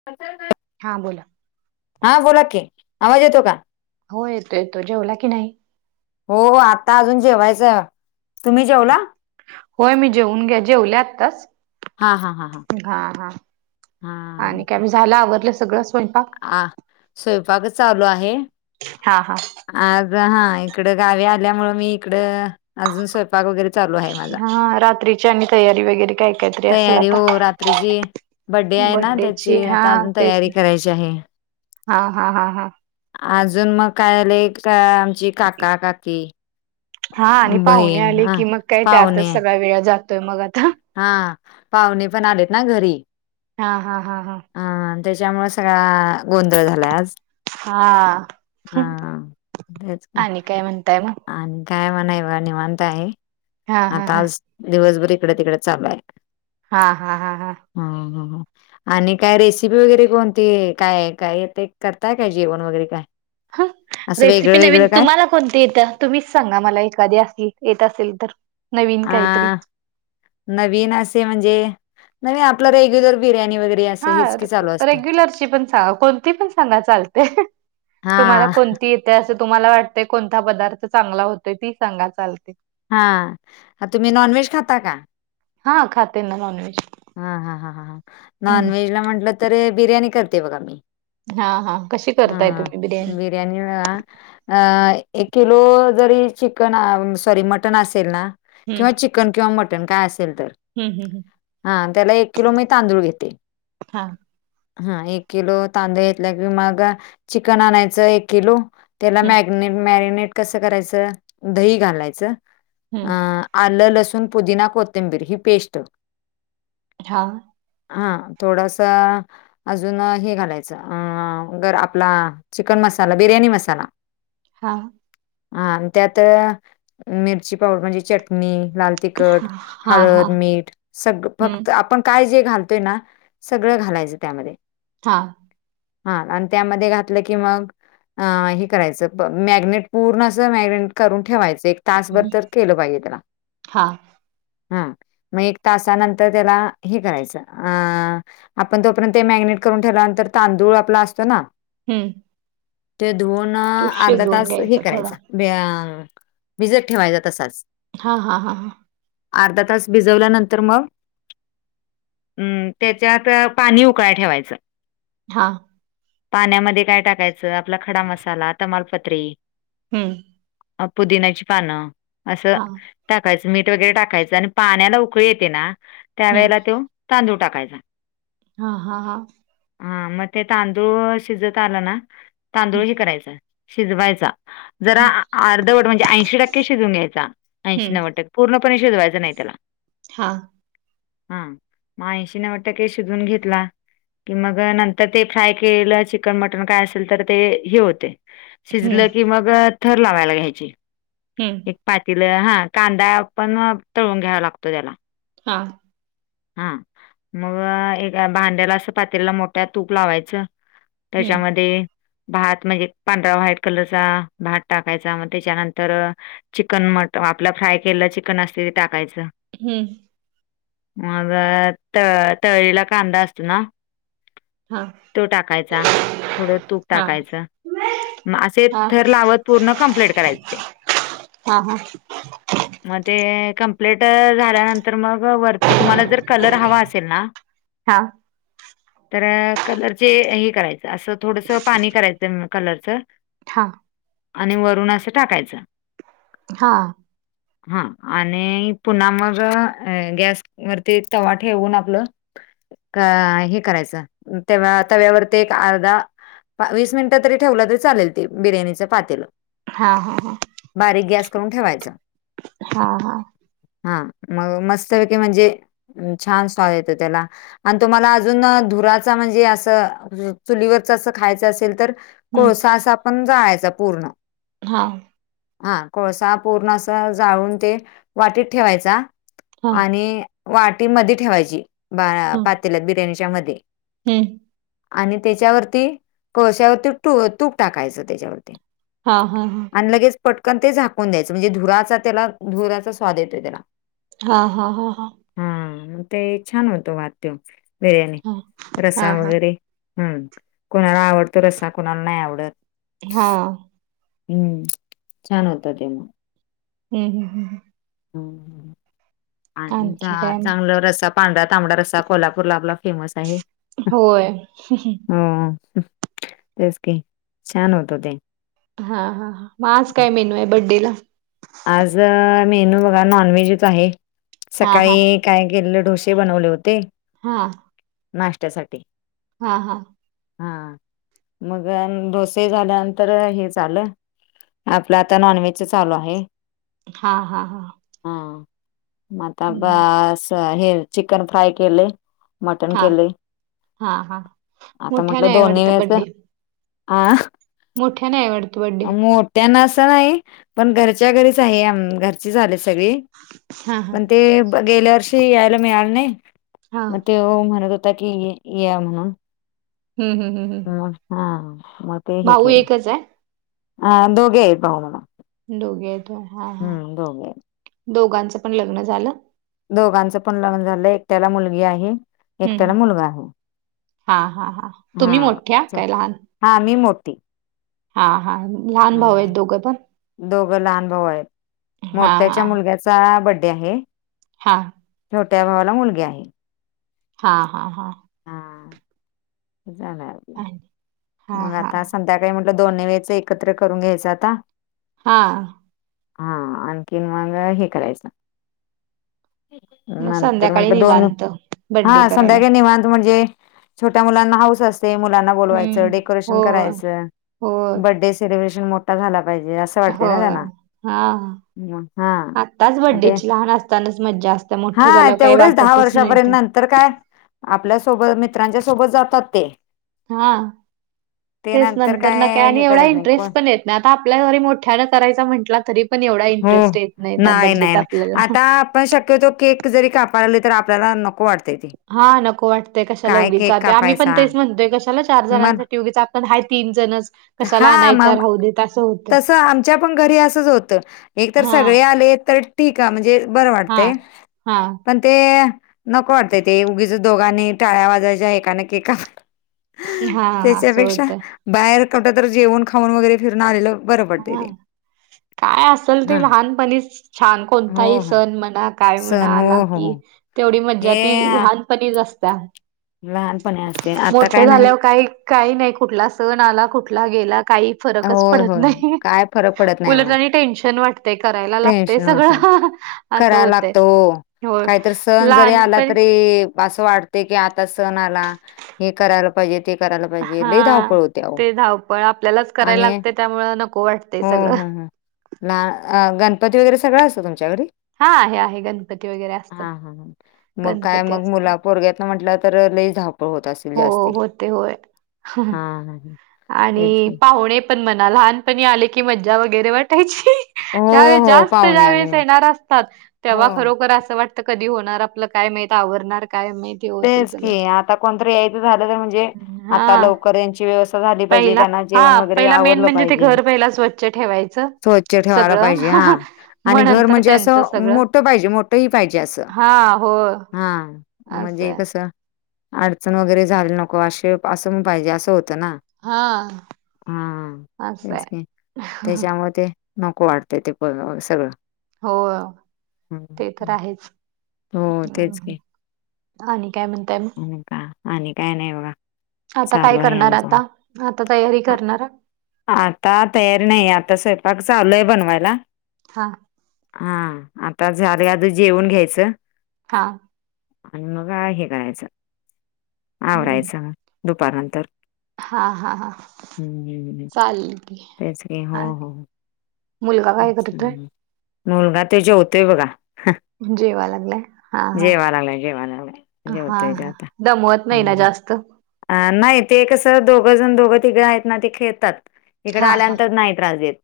[unintelligible] हां बोला. हा बोला की, आवाज येतो का? हो येतो येतो, जेवला की नाही? हो आता अजून जेवायचं, तुम्ही जेवला? होय मी जेऊन घ्या, जेवले आत्ताचं. हा हा आणि हा काय, झालं आवरलं सगळं स्वयंपाक? हा, स्वयंपाकच चालू आहे. हा हा. आज हा इकड गावी आल्या मूळ मी इकड, अजून स्वयंपाक पाक वैगरे चालू आहे माझा. हा रात्रीची आणि तयारी वगैरे काय काहीतरी असेल तयारी आता हो रात्रीची. बड्डे आहे ना बड्डेची त्याची, हा आता अजून तेच तयारी ना करायची आहे. हा हा हा हा. अजून मग काय आलंय, का एक आमची काका काकी. हा आणि पाहुणे बहीण आले हा की मग काय पाहुणे त्यातच सगळा वेळ जातोय मग आता. हा, पाहुणे पण आलेत ना घरी. हा हा हा हा. हा त्याच्यामुळे सगळा गोंधळ झालाय आज. हा हा. तेच की आणि काय म्हणताय मग? आणि काय मणाय बा निवांत आहे. हा हा आता हा आज, दिवसभर इकड तिकडे चालूय. हा हा हा हा. हम्म हम्म हम्म. आणि काय रेसिपी वगैरे कोणती, काय काय ते करताय काय जेवण वगैरे काय? ह असं वेगळं रेसिपी नवीन, वेगळं काय तुम्हाला कोणती येतं? तुम्हीच सांगा मला एखादी अशी, येत असेल तर नवीन काहीतरी. अ नवीन असे म्हणजे, नवीन आपलं रेग्युलर बिर्याणी वगैरे असं हा, हेच की चालू असतं रेग्युलरची पण कोणती पण सांगा, चालते. हा तुम्हाला कोणती येतय असं तुम्हाला वाटतय. कोणता पदार्थ चांगला होतय, ती सांगा चालतय. हा, तुम्ही नॉन व्हेज खाता का? हा खाते ना नॉन व्हेज. हा हा ह ह ह. नॉन व्हेज ला म्हटलं तर, बिर्याणी करते बघा मी. हा हा कशी करताय हा तुम्ही बिर्याणी? [unintelligible] अ -एक किलो जरी चिकन अ सॉरी मटन असेल ना हम्म किंवा चिकन किंवा मटन काय असेल तर. हम्म हम्म हम्म. हा, त्याला एक किलो मी तांदूळ घेते. हा हा एक किलो तांदू घेतला कि मग, चिकन आणायचं एक किलो. त्याला हम्म मॅगनेट मॅरिनेट कसं करायचं? दही घालायचं हम्म अ आलं, लसूण, पुदिना, कोथंबीर ही पेस्ट. हां. हा, थोडस अजून हे घालायचं अ- गर आपला चिकन मसाला, बिर्याणी मसाला. हा. हा त्यात, मिरची पावड म्हणजे चटणी, लाल हा तिखट, हा हा हळद, मीठ. सग हम्म फक्त आपण काय जे घालतोय ना, सगळं घालायचं त्यामध्ये. हां. हा आणि त्यामध्ये घातलं की मग अ- हे करायचं प मॅग्नेट पूर्ण असं मॅगनेट करून ठेवायचं एक तासभर हम्म. तर केलं पाहिजे त्याला. हा हम्म मग तासानंतर त्याला हे करायचं अ आपण तोपर्यंत मॅगिनेट करून ठेवलानंतर तांदूळ आपला असतो ना हम्म. ते धुवन, तो अर्धा शिजवून तास हे घ्यायचा थोडा करायचा ते अ भिजत ठेवायचा तसाच. हा हा हा. अर्धा तास भिजवल्यानं तर मग, हम्म त्याच्यात पाणी उकळायला ठेवायचं. हा. पाण्यामध्ये काय टाकायचं, आपला खडा मसाला, तमालपत्री. हम्म. अ पुदिन्याची पानं, असं हां, टाकायचं. मीठ वगैरे टाकायचं, आणि पाण्याला उकळी येते ना, त्या हं, वेळेला तो तांदूळ टाकायचा. हा हा हा. हम्म मग ते तांदूळ शिजत आलं ना, हं, तांदूळ हे करायचं शिजवायचा. जरा हं, अर्धवट म्हणजे ऐंशी टक्के शिजून घ्यायचा. ऐंशी हं, नव्वद टक्के. पूर्णपणे शिजवायचं नाही त्याला. हा. हम्म, मग ऐंशी नव्वद टक्के शिजवून घेतला कि मग नंतर ते फ्राय केलं चिकन मटन काय असेल तर ते, हे होते हं, शिजलं की मग, थर लावायला घ्यायची. हम्म. पातील. हा, कांदा पण तळून घ्यावा लागतो त्याला. हा. हा, मग एका भांड्याला असं पातेला मोठ्या तूप लावायचं. हं, त्याच्यामध्ये भात म्हणजे पांढरा व्हाईट कलरचा भात टाकायचा, मग त्याच्यानंतर चिकन मट आपलं फ्राय केलेलं चिकन असते ते टाकायचं. हम्म. मग त तळलेला कांदा असतो ना हां, तो टाकायचा. थोडं तूप हां, टाकायचं. मग असे हां, थर लावत पूर्ण कम्प्लीट करायचं ते. हा हा. मग ते कंप्लीट झाल्यानंतर मग वर ते तुम्हाला जर कलर हवा असेल ना हां, तर कलरचे हे करायचं, असं थोडस पाणी करायचं कलरचं. हा. आणि वरून असं टाकायचं. हा. हा आणि पुन्हा मग गॅस वरती तवा ठेवून आपलं, अ हे करायचं [inaudible] तेव्हा तव्यावरती एक अर्धा वीस मिनिटं तरी ठेवला तरी चालेल ते बिर्याणीचं पातेलं, हा हा हा बारीक गॅस करूंन ठेवायचां हां हां हां मंग मस्तं पयकी म्हणजे छान स्वाद येतों त्यांला आणि तुम्हांला अजूंन धुरांचा म्हणजे असं चुलीवरच असं खायचं असेल तरं हं, कोळसां असं पणं जायचां पूर्ण हां हां कोळसां पूर्ण असं जाळून ते वाटीत ठेवायचां हां, आणि वाटी मध्यें ठेवायची पातेल्यात बिर्याणीच्या मध्यें हम्मं आणि त्यांच्या वरती कोळशांवरती तूंप टाकायचं त्यांच्या वरती हां हां हां आणि लगेच ते पटकन ते झाकून द्यायचं म्हणजे धुराचा त्यांला धुराचां स्वाद येतो त्यालां हां हां हां हां हां ते छान होतो ते वाद्य बिर्याणी हां, रसा हां, हां, हां, वगैरें हम्मं कोणालां आवंडतो रस्सा कोणालां नाहीं आवडतं हां हम्मं छान होत ते हम्मं हम्मं हम्मं आणत्या आणखी काय मग? चांगल्यावर असा पांढरा तांबडा रस्सा कोल्हापूंरला आपलां फेमस आहे हंम हंम जसं की छान होतं ते हां हां मंग आज कायं मेन्यू आहे बड्डे लां आज मेनू बघा नॉनव्हेजचं आहे हां, हां, सकाळीं कायं केले ढोसे बनवले होतें हां नाश्त्यांसाठी हां हां हां मंग डोसे झाल्यानंतर हे झालं आपलं आता नॉनव्हेजचं चालूं आहे हां हां हां हां आता हं, बसं हे चिकन फ्राय केलें आहे मटंण हां, केलं हां, हां. आता मोठ्याने म्हटलं आहे दोन्हीं वाटतं वेळेस द्या आ.. मोठ्यां ने हांय वाटतो बड्डे त्यांना असं नाहीं पणं घरच्यां घरीचं आहे घरची झाले सगळीं हा हा पणं ते गेल्यां वर्षी यांयला मिळालं नाहीं हा तेंव्हा म म्हणतं होतां की यां म्हणून हम्मं हम्मं हम्मं हम्मं हां म ते हं केले एकच आहे हा दोघई आहे भाऊ दोघे हां हां हम्म दोघे आहेत. दोघांचं पणं लग्नं झालं दोघांचं पणं लग्नं झालं एकट्यांला मुलगी आहे एकट्यांला मुलगां आहे हां हां हां हां चं हां मी मोठीं हां हां लहांन भाऊ आहेत दोघं पणं दोघं लहांन भाऊ आहेत हा मोठ्यांच्या मुलग्यांचा बड्डे आहे हां छोट्यां भावांला मुलगी आहे हां हां हां हां हंम आणि- हा मंग हा आतास आणि त्या काळी म्हट दोन्ही वेळेच एकत्र करून घ्यायचं आता. हा! हा आणखीन मग हे करायचं. मग नंतर संध्याकाळी म्हंटलं दोन निवांत बड्डे हा करायला संध्याकाळी निव त म्हणजे छोट्या मुलांना हौस असते मुलांना बोलवायचं हम्म हो डेकोरेशन करायचं, हो बर्थडे सेलिब्रेशन मोठा झाला पाहिजे असं. वाटते ना होय, त्यांना हा! हा आताच मग ते बड्डेची लहान असतानाच मज्जा असते मोठं झालं काही वाटतच नाही तर, तर काय, आपल्यासोबत मित्रांच्या सोबत जातात ते, हा! ते तेच नंतर न काय आणि हे एवढा करायचं नाही कोण इंटरेस्ट पण येत नाही. आता आपल्या घरी मोठ्यानं करायचा म्हटला तरी पण एवढा इंटरेस्ट हो. येत नाही त्या बड्डेत आपल्याला. पण शक्यतो केक जरी कापले तर आपल्याला नको वाटते ते, हा नको वाटतंय कशाला काय उगीच केक ते आम्ही पण कापायचा तेच म्हणतोय कशाला चार मग जणांसाठी उगीच पण हा तीन जणच कशाला हा आणायच मग राहू दे! तसं आमच्या पण घरी असंच होत, एक तर हां, सगळे आले तर ठीक आहे म्हणजे बरं हां, वाटतंय. हां, पण ते नको वाटतय ते उगीच दोघांनी टाळ्या वाजायच्या एका न केक काप हां, असं त्याच्यापेक्षा होतंय. बाहेर कुठ तर जेवण खाऊन वगैरे फिरन आलेलं बरं पडतंय हां, ते. काय असल ते हा लहानपणीच. छान हो कोणताही हो सण म्हणा काय सण म्हणा हो आला हो कि, हो तेवढी मज्जा ती हे लहानपणीच असत्या. लहानपणी असते आता मोठे काय नाही. झाल्यावर काही काही नाही कुठला सण आला, कुठला गेला काही फरकच होय पडत होय नाही. काय फरक पडत नाही उलट बघा आणि टेन्शन वाटते करायला लागतेय सगळं. असं करा होतय. लागतो हो होय काहीतरी सण जरी आला लहानपण तरी, असं वाटते की आता सण आला हे करायला पाहिजे, ते करायला पाहिजे, लई धावपळ होते आओ. पण आपल्यालाच करायला लागते त्यामुळ नको वाटतेय सगळं. ला अ गणपती वगैरे सगळं असतं तुमच्याकडे? हा आहे आहे गणपती वगैरे असतात. हा हा मग काय गणपती मग असतात मुलापोर म्हट तर लई धावपळ होत अस? हो होते होय. हम् हम हम आणि पाहुणे पण म्हणा लहानपणी आले की मज्जा वगैरे वाटायची. हो त्यावेळेस हो जास्त पाहुणे आले ज्यावेेळेस येणार असतात तेव्हा हो खरोखर असं वाटत कधी होणार आपलं काय माहित आवरणार काय माहित. तेच की आता कोणतरी यायचं झालं तर म्हणजे आता हां लवकर यांची व्यवस् झाली पाहिजे पहिला त्यांना जेवण हां वगैरे पहिला मेन आवडलं म्हणजे ते पाहिजे. घर पहिला स्वच्छ ठेवायचं. होय. ठेवाला सगळं पाहिजे हा मग आणि घर नंतर म्हणजे असं त्यांचं सगळं मोठ पाहिजे मोठ ह पाहिजे असं. हां होय हा! असं म्हणजे आहे. कसं अडचण वगैरे झाली नको असे असं म्हण पाहिजे असं होतं ना! हां हा असं तेच आहे. त्याच्यामुळे ते नको वाटतेय ते प सगळं. हो ते तर आहेच्! हो तेच की आणि आणि काय म्हणताय मग! आणि काय नाही बघा. आता काय चालू आहे करणार आमचं आता आता तयारी करणार. आता तयारी नाही आता स्वयंपाक चालू आहे बनवायला. हा! हा. आता झालयं. आता जेवुन घ्यायचं. हां. आणि मग हे करायचं. हम्म आवरायचं दुपार नंतर. हा हा हा हम् ह्. चालेल की तेच काही हा, हो, हो. मुलगा काय अच्छा. करतोय मुलगा त्यो जेवतोयं बघा. जेवा लागलाय हा हा जेवा लागलाय. जेवा लागलाय. जेवत हा तो हा आता. दमवत नाही ना जास्त? अ नाही ते कसं दोघं जण दोघं, तिघं आहेत ना ती खेळतात. इकड हा हा आल्यानंतर नाही त्रास देत.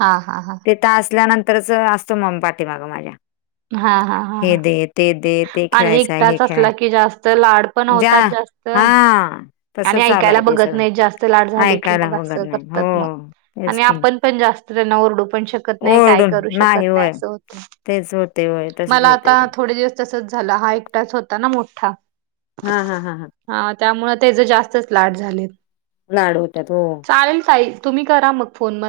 हा. हा. हा. हित असल्यानंतरच असतो म पाठिमाग माझ्या हा हा हा हे हा दे ते दे. ते आणि खेळायचं आहे हे एकदाच खेळाय असला की जास्त लाड पण जा होतात जास्त. हा आणि तसं चालू ऐकायला आहे ते बघत सगळं नाही. जास्त लाट झाली की ऐकायला मग बघत असं नाही करतात मग हो तेच आणि की आपण - - पण जास्त त्यांना ओरडू पण शक ऐकत नाही. काय ओरडून करू शकत नाही. होय. असं होतयं. तेच होते होय तसच मला होतय आता ते. थोड़ी दिवस तसच झालं. हा एकटाच होता ना मोठा. हा हा हा हां. हा त्यामुळं त्याच जास्तच लाड झालयं. लाडं होतात. हो. चालेल ताई तुम्ही करा मग फोन बंद.